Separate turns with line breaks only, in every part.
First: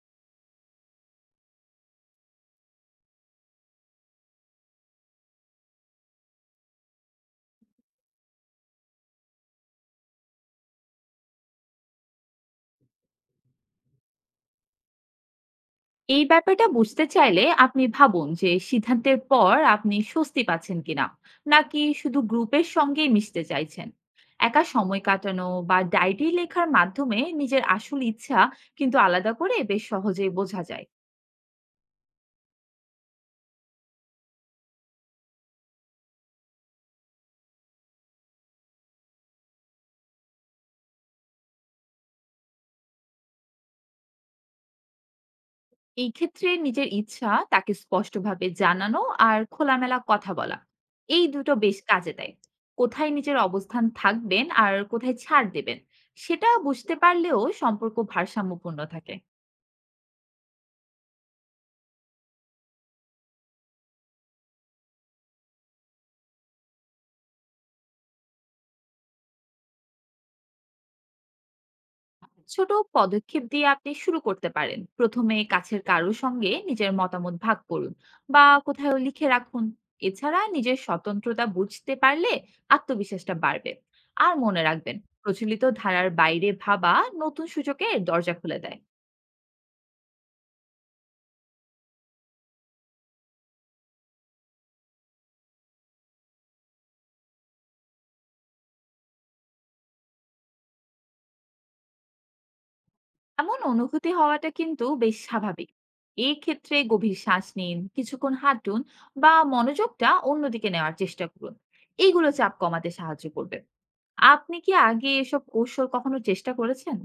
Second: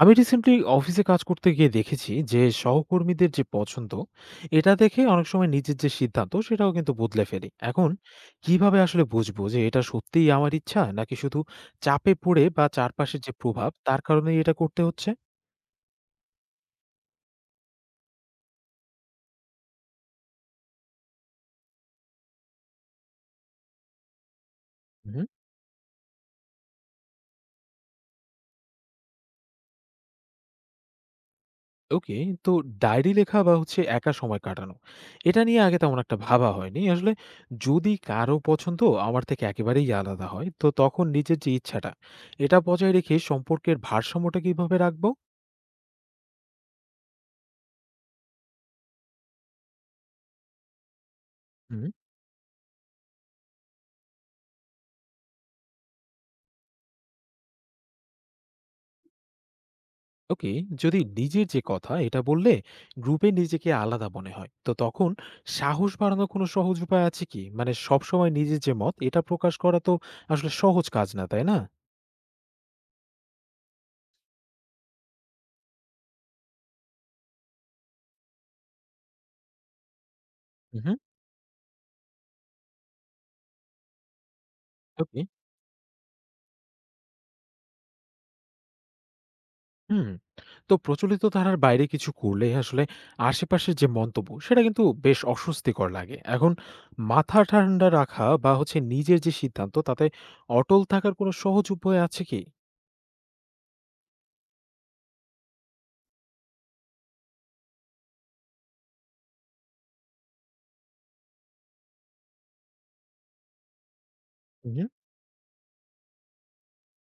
আমি রিসেন্টলি অফিসে কাজ করতে গিয়ে দেখেছি যে সহকর্মীদের যে পছন্দ, এটা দেখে অনেক সময় নিজের যে সিদ্ধান্ত সেটাও কিন্তু বদলে ফেলি। এখন কিভাবে আসলে বুঝবো যে এটা সত্যিই আমার ইচ্ছা, নাকি শুধু চাপে পড়ে বা চারপাশের যে প্রভাব তার কারণেই এটা করতে হচ্ছে?
এই ব্যাপারটা বুঝতে চাইলে আপনি ভাবুন যে সিদ্ধান্তের পর আপনি স্বস্তি পাচ্ছেন কিনা, নাকি শুধু গ্রুপের সঙ্গেই মিশতে চাইছেন। একা সময়
হুম।
কাটানো বা ডায়েরি লেখার মাধ্যমে নিজের আসল ইচ্ছা কিন্তু আলাদা করে বেশ সহজেই বোঝা যায়।
ওকে। তো ডায়েরি লেখা বা হচ্ছে একা সময় কাটানো, এটা নিয়ে আগে তেমন একটা ভাবা হয়নি আসলে। যদি কারো পছন্দ আমার থেকে একেবারেই আলাদা হয়, তো তখন নিজের যে ইচ্ছাটা, এটা বজায় রেখে সম্পর্কের ভারসাম্যটা কিভাবে রাখবো?
এই ক্ষেত্রে নিজের ইচ্ছা তাকে স্পষ্টভাবে জানানো আর খোলামেলা কথা বলা, এই দুটো বেশ
হুম।
কাজে দেয়। কোথায় নিজের অবস্থান থাকবেন আর কোথায় ছাড় দেবেন, সেটা বুঝতে পারলেও সম্পর্ক ভারসাম্যপূর্ণ থাকে।
ওকে। যদি নিজের যে কথা, এটা বললে গ্রুপে নিজেকে আলাদা মনে হয়, তো তখন সাহস বাড়ানোর কোনো সহজ উপায় আছে কি? মানে সবসময় নিজের যে মত, এটা প্রকাশ করা তো আসলে সহজ কাজ না, তাই না?
ছোট পদক্ষেপ দিয়ে আপনি শুরু করতে পারেন। প্রথমে কাছের কারোর সঙ্গে নিজের মতামত ভাগ করুন বা কোথাও লিখে রাখুন। এছাড়া নিজের
হুম।
স্বতন্ত্রতা বুঝতে পারলে আত্মবিশ্বাসটা বাড়বে। আর মনে রাখবেন,
ওকে।
প্রচলিত ধারার বাইরে ভাবা নতুন সুযোগের দরজা খুলে দেয়।
হুম। তো প্রচলিত ধারার বাইরে কিছু করলে আসলে আশেপাশের যে মন্তব্য, সেটা কিন্তু বেশ অস্বস্তিকর লাগে। এখন মাথা ঠান্ডা রাখা বা হচ্ছে নিজের যে সিদ্ধান্ত, তাতে অটল থাকার কোনো সহজ উপায় আছে কি?
এমন অনুভূতি হওয়াটা কিন্তু বেশ স্বাভাবিক। এই ক্ষেত্রে গভীর শ্বাস নিন, কিছুক্ষণ হাঁটুন বা মনোযোগটা অন্যদিকে নেওয়ার চেষ্টা করুন। এইগুলো চাপ কমাতে সাহায্য করবে। আপনি কি আগে এসব কৌশল কখনো চেষ্টা করেছেন?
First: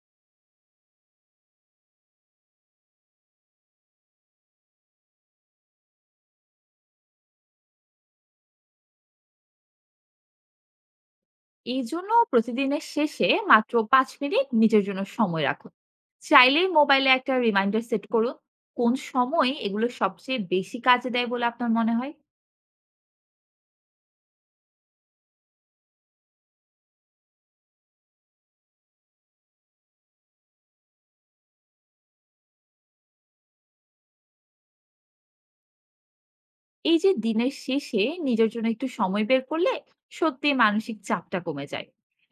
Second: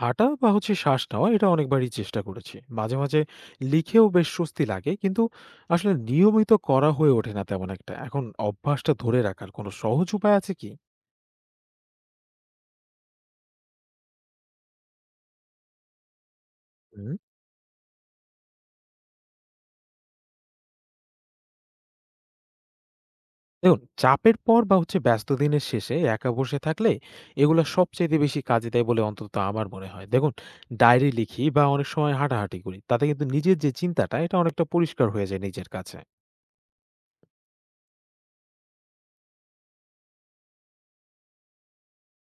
হাঁটা বা হচ্ছে শ্বাস নেওয়া, এটা অনেকবারই চেষ্টা করেছি। মাঝে, মাঝে লিখেও বেশ স্বস্তি লাগে। কিন্তু আসলে নিয়মিত করা হয়ে ওঠে না তেমন একটা। এখন অভ্যাসটা ধরে রাখার কোনো সহজ উপায় আছে কি?
এই জন্য প্রতিদিনের শেষে মাত্র 5 মিনিট নিজের জন্য সময় রাখুন। চাইলে মোবাইলে
হুম।
একটা রিমাইন্ডার সেট করুন। কোন সময় এগুলো সবচেয়ে বেশি কাজে দেয় বলে আপনার মনে হয়?
দেখুন, চাপের পর বা হচ্ছে ব্যস্ত দিনের শেষে একা বসে থাকলে এগুলা সবচাইতে বেশি কাজে দেয় বলে অন্তত আমার মনে হয়। দেখুন, ডায়েরি লিখি বা অনেক সময় হাঁটাহাঁটি করি। তাতে কিন্তু নিজের যে চিন্তাটা, এটা অনেকটা পরিষ্কার হয়ে যায় নিজের কাছে।
এই যে দিনের শেষে নিজের জন্য একটু সময় বের করলে সত্যি মানসিক চাপটা কমে যায়।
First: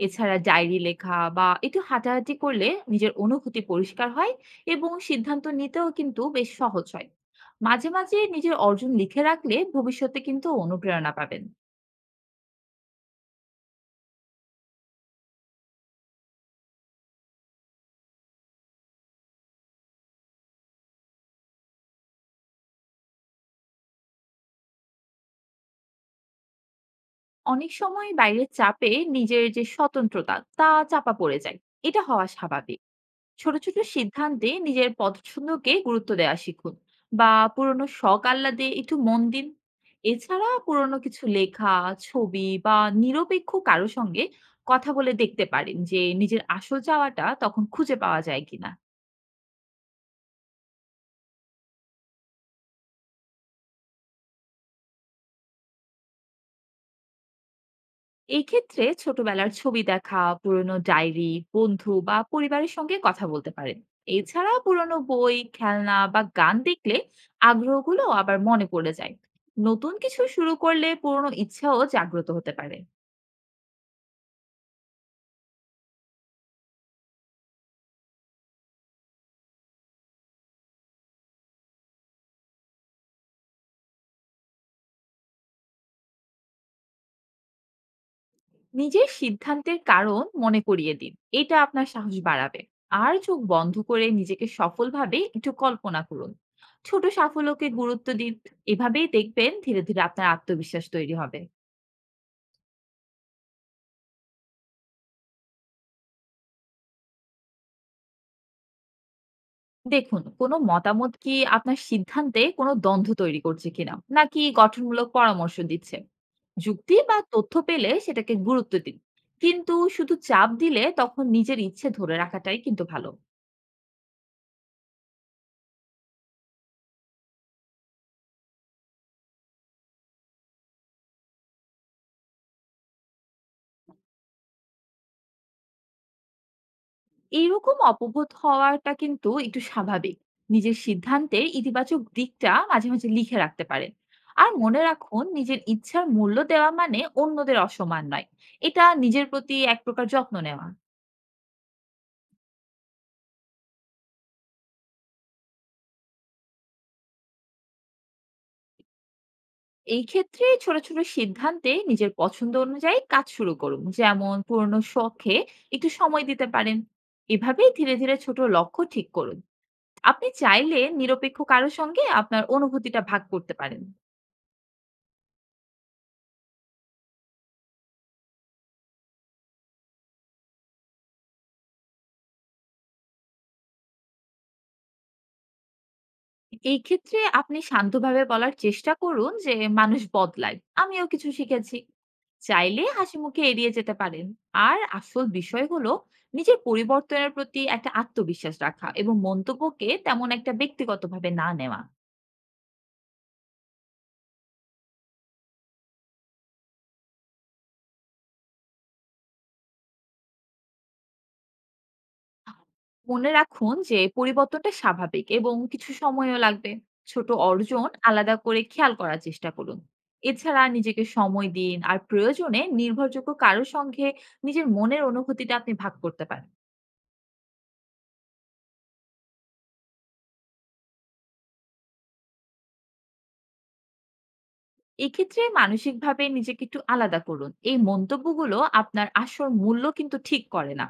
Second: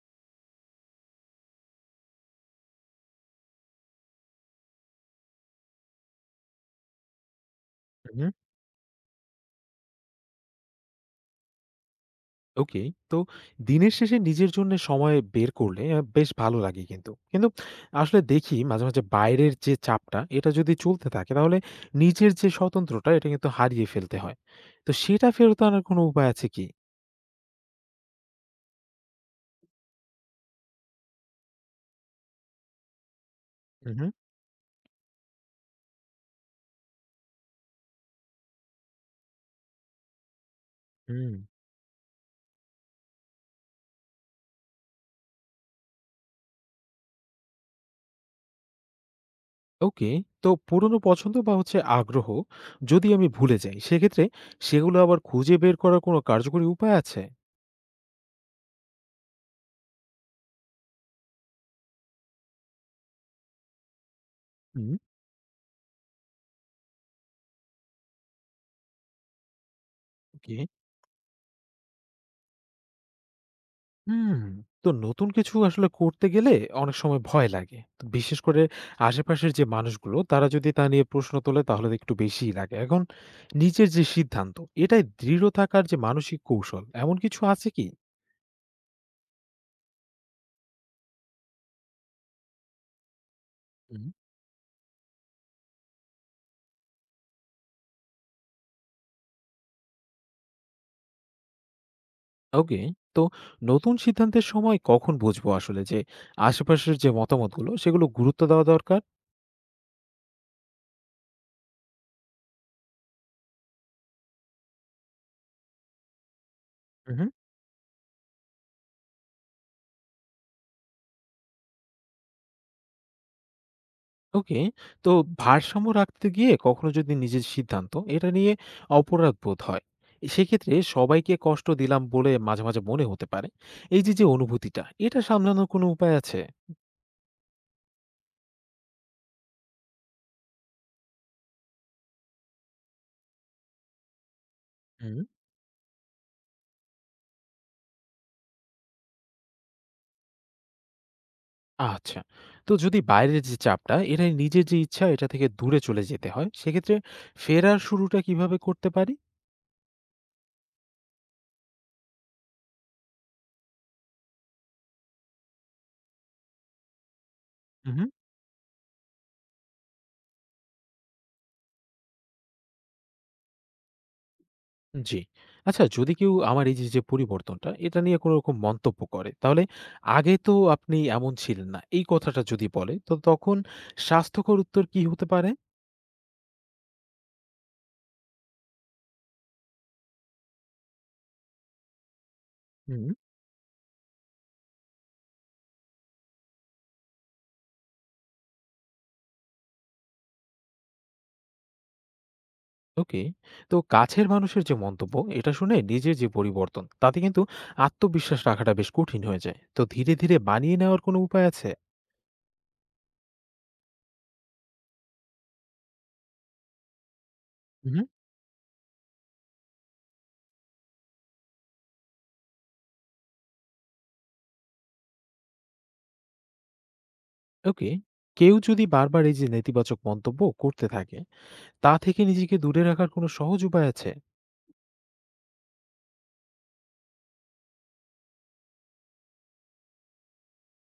এছাড়া ডায়েরি লেখা বা একটু হাঁটাহাঁটি করলে নিজের অনুভূতি পরিষ্কার হয় এবং সিদ্ধান্ত নিতেও কিন্তু বেশ সহজ হয়। মাঝে মাঝে
হুম।
নিজের অর্জন লিখে রাখলে ভবিষ্যতে কিন্তু অনুপ্রেরণা পাবেন।
ওকে। তো দিনের শেষে নিজের জন্য সময় বের করলে বেশ ভালো লাগে কিন্তু। কিন্তু আসলে দেখি মাঝে, মাঝে বাইরের যে চাপটা, এটা যদি চলতে থাকে তাহলে নিজের যে স্বতন্ত্রটা, এটা কিন্তু হারিয়ে ফেলতে হয়। তো সেটা ফেরত আনার কোনো উপায় আছে কি?
অনেক সময় বাইরের চাপে নিজের যে স্বতন্ত্রতা তা চাপা পড়ে যায়। এটা হওয়া স্বাভাবিক। ছোট ছোট
হু, হু,
সিদ্ধান্তে নিজের পছন্দকে গুরুত্ব দেওয়া শিখুন বা পুরনো শখ আহ্লাদে একটু মন দিন। এছাড়া পুরনো কিছু
হুম।
লেখা, ছবি বা নিরপেক্ষ কারো সঙ্গে কথা বলে দেখতে পারেন যে নিজের আসল চাওয়াটা তখন খুঁজে পাওয়া যায় কিনা।
ওকে। তো পুরনো পছন্দ বা হচ্ছে আগ্রহ যদি আমি ভুলে যাই, সেক্ষেত্রে সেগুলো আবার খুঁজে বের করার কোনো কার্যকরী উপায় আছে?
এক্ষেত্রে ছোটবেলার ছবি দেখা, পুরনো ডায়েরি, বন্ধু বা পরিবারের সঙ্গে কথা বলতে পারেন। এছাড়া
হুম।
পুরনো বই, খেলনা বা গান দেখলে আগ্রহগুলো আবার মনে পড়ে যায়। নতুন কিছু শুরু
ওকে।
করলে পুরনো ইচ্ছাও জাগ্রত হতে পারে।
হুম, তো নতুন কিছু আসলে করতে গেলে অনেক সময় ভয় লাগে। তো বিশেষ করে আশেপাশের যে মানুষগুলো তারা যদি তা নিয়ে প্রশ্ন তোলে, তাহলে তো একটু বেশিই লাগে। এখন নিজের যে সিদ্ধান্ত, এটায় দৃঢ় থাকার যে মানসিক কৌশল এমন কিছু আছে কি?
নিজের সিদ্ধান্তের কারণ মনে করিয়ে দিন, এটা আপনার সাহস বাড়াবে। আর চোখ বন্ধ
হুম।
করে নিজেকে সফলভাবে একটু কল্পনা করুন। ছোট সাফল্যকে গুরুত্ব দিন। এভাবেই দেখবেন ধীরে ধীরে আপনার আত্মবিশ্বাস তৈরি হবে।
ওকে, তো নতুন সিদ্ধান্তের সময় কখন বুঝবো আসলে যে আশেপাশের যে মতামতগুলো সেগুলো গুরুত্ব দেওয়া দরকার?
দেখুন, কোনো মতামত কি আপনার সিদ্ধান্তে কোনো দ্বন্দ্ব তৈরি করছে কিনা, নাকি গঠনমূলক পরামর্শ দিচ্ছে? যুক্তি বা
হুম।
তথ্য পেলে সেটাকে গুরুত্ব দিন। কিন্তু শুধু চাপ দিলে তখন নিজের ইচ্ছে ধরে রাখাটাই কিন্তু ভালো।
ওকে। তো ভারসাম্য রাখতে গিয়ে কখনো যদি নিজের সিদ্ধান্ত, এটা নিয়ে অপরাধ বোধ হয়, সেক্ষেত্রে সবাইকে কষ্ট দিলাম বলে মাঝে, মাঝে মনে হতে পারে। এই যে অনুভূতিটা, এটা সামলানোর কোনো উপায় আছে?
এইরকম অপবোধ হওয়াটা কিন্তু একটু স্বাভাবিক। নিজের সিদ্ধান্তের ইতিবাচক দিকটা মাঝে, মাঝে লিখে রাখতে পারেন। আর মনে
হুম।
রাখুন, নিজের ইচ্ছার মূল্য দেওয়া মানে অন্যদের অসম্মান নয়। এটা নিজের প্রতি এক প্রকার যত্ন নেওয়া।
আচ্ছা। তো যদি বাইরের যে চাপটা, এটা নিজের যে ইচ্ছা, এটা থেকে দূরে চলে যেতে হয়, সেক্ষেত্রে ফেরার শুরুটা কিভাবে করতে পারি?
এই ক্ষেত্রে ছোট ছোট সিদ্ধান্তে নিজের পছন্দ অনুযায়ী কাজ শুরু করুন, যেমন পুরনো শখে একটু সময় দিতে পারেন। এভাবেই ধীরে
হুম।
ধীরে ছোট লক্ষ্য ঠিক করুন। আপনি চাইলে নিরপেক্ষ কারো সঙ্গে আপনার অনুভূতিটা ভাগ করতে পারেন।
জি। আচ্ছা, যদি কেউ আমার এই যে পরিবর্তনটা, এটা নিয়ে কোনো রকম মন্তব্য করে, তাহলে "আগে তো আপনি এমন ছিলেন না" এই কথাটা যদি বলে, তো তখন স্বাস্থ্যকর উত্তর কি হতে পারে?
এই ক্ষেত্রে আপনি শান্তভাবে বলার চেষ্টা করুন যে মানুষ বদলায়, আমিও কিছু শিখেছি। চাইলে
হুম।
হাসি মুখে এড়িয়ে যেতে পারেন। আর আসল বিষয় হলো নিজের পরিবর্তনের প্রতি একটা আত্মবিশ্বাস রাখা এবং মন্তব্যকে তেমন একটা ব্যক্তিগতভাবে না নেওয়া।
ওকে। তো কাছের মানুষের যে মন্তব্য, এটা শুনে নিজের যে পরিবর্তন, তাতে কিন্তু আত্মবিশ্বাস রাখাটা বেশ কঠিন হয়ে যায়। তো ধীরে, ধীরে মানিয়ে নেওয়ার কোনো উপায় আছে?
মনে রাখুন যে পরিবর্তনটা স্বাভাবিক এবং কিছু সময়ও লাগবে। ছোট অর্জন
উহুম।
আলাদা করে খেয়াল করার চেষ্টা করুন। এছাড়া নিজেকে সময় দিন, আর প্রয়োজনে নির্ভরযোগ্য কারোর সঙ্গে নিজের মনের অনুভূতিটা আপনি ভাগ করতে পারেন।
ওকে। কেউ যদি বারবার এই যে নেতিবাচক মন্তব্য করতে থাকে, তা থেকে নিজেকে দূরে রাখার কোনো সহজ উপায় আছে?
এক্ষেত্রে মানসিকভাবে নিজেকে একটু আলাদা করুন। এই মন্তব্যগুলো আপনার আসল মূল্য কিন্তু ঠিক করে না।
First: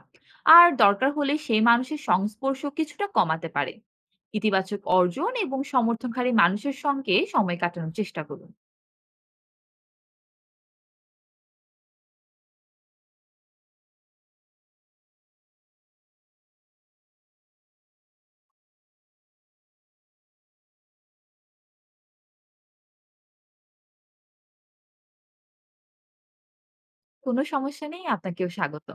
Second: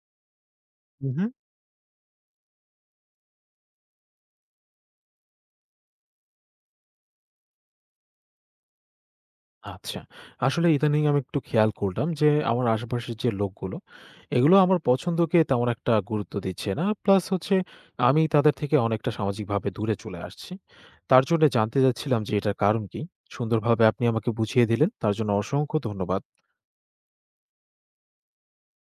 আর দরকার
উহুম।
হলে সেই মানুষের সংস্পর্শ কিছুটা কমাতে পারে। ইতিবাচক অর্জন এবং সমর্থনকারী মানুষের সঙ্গে সময় কাটানোর চেষ্টা করুন।
আচ্ছা। আসলে ইদানিং আমি একটু খেয়াল করলাম যে আমার আশেপাশের যে লোকগুলো, এগুলো আমার পছন্দকে তেমন একটা গুরুত্ব দিচ্ছে না। প্লাস হচ্ছে আমি তাদের থেকে অনেকটা সামাজিকভাবে দূরে চলে আসছি। তার জন্য জানতে চাচ্ছিলাম যে এটার কারণ কি? সুন্দরভাবে আপনি আমাকে বুঝিয়ে দিলেন। তার জন্য অসংখ্য ধন্যবাদ।
কোনো সমস্যা নেই। আপনাকেও স্বাগত।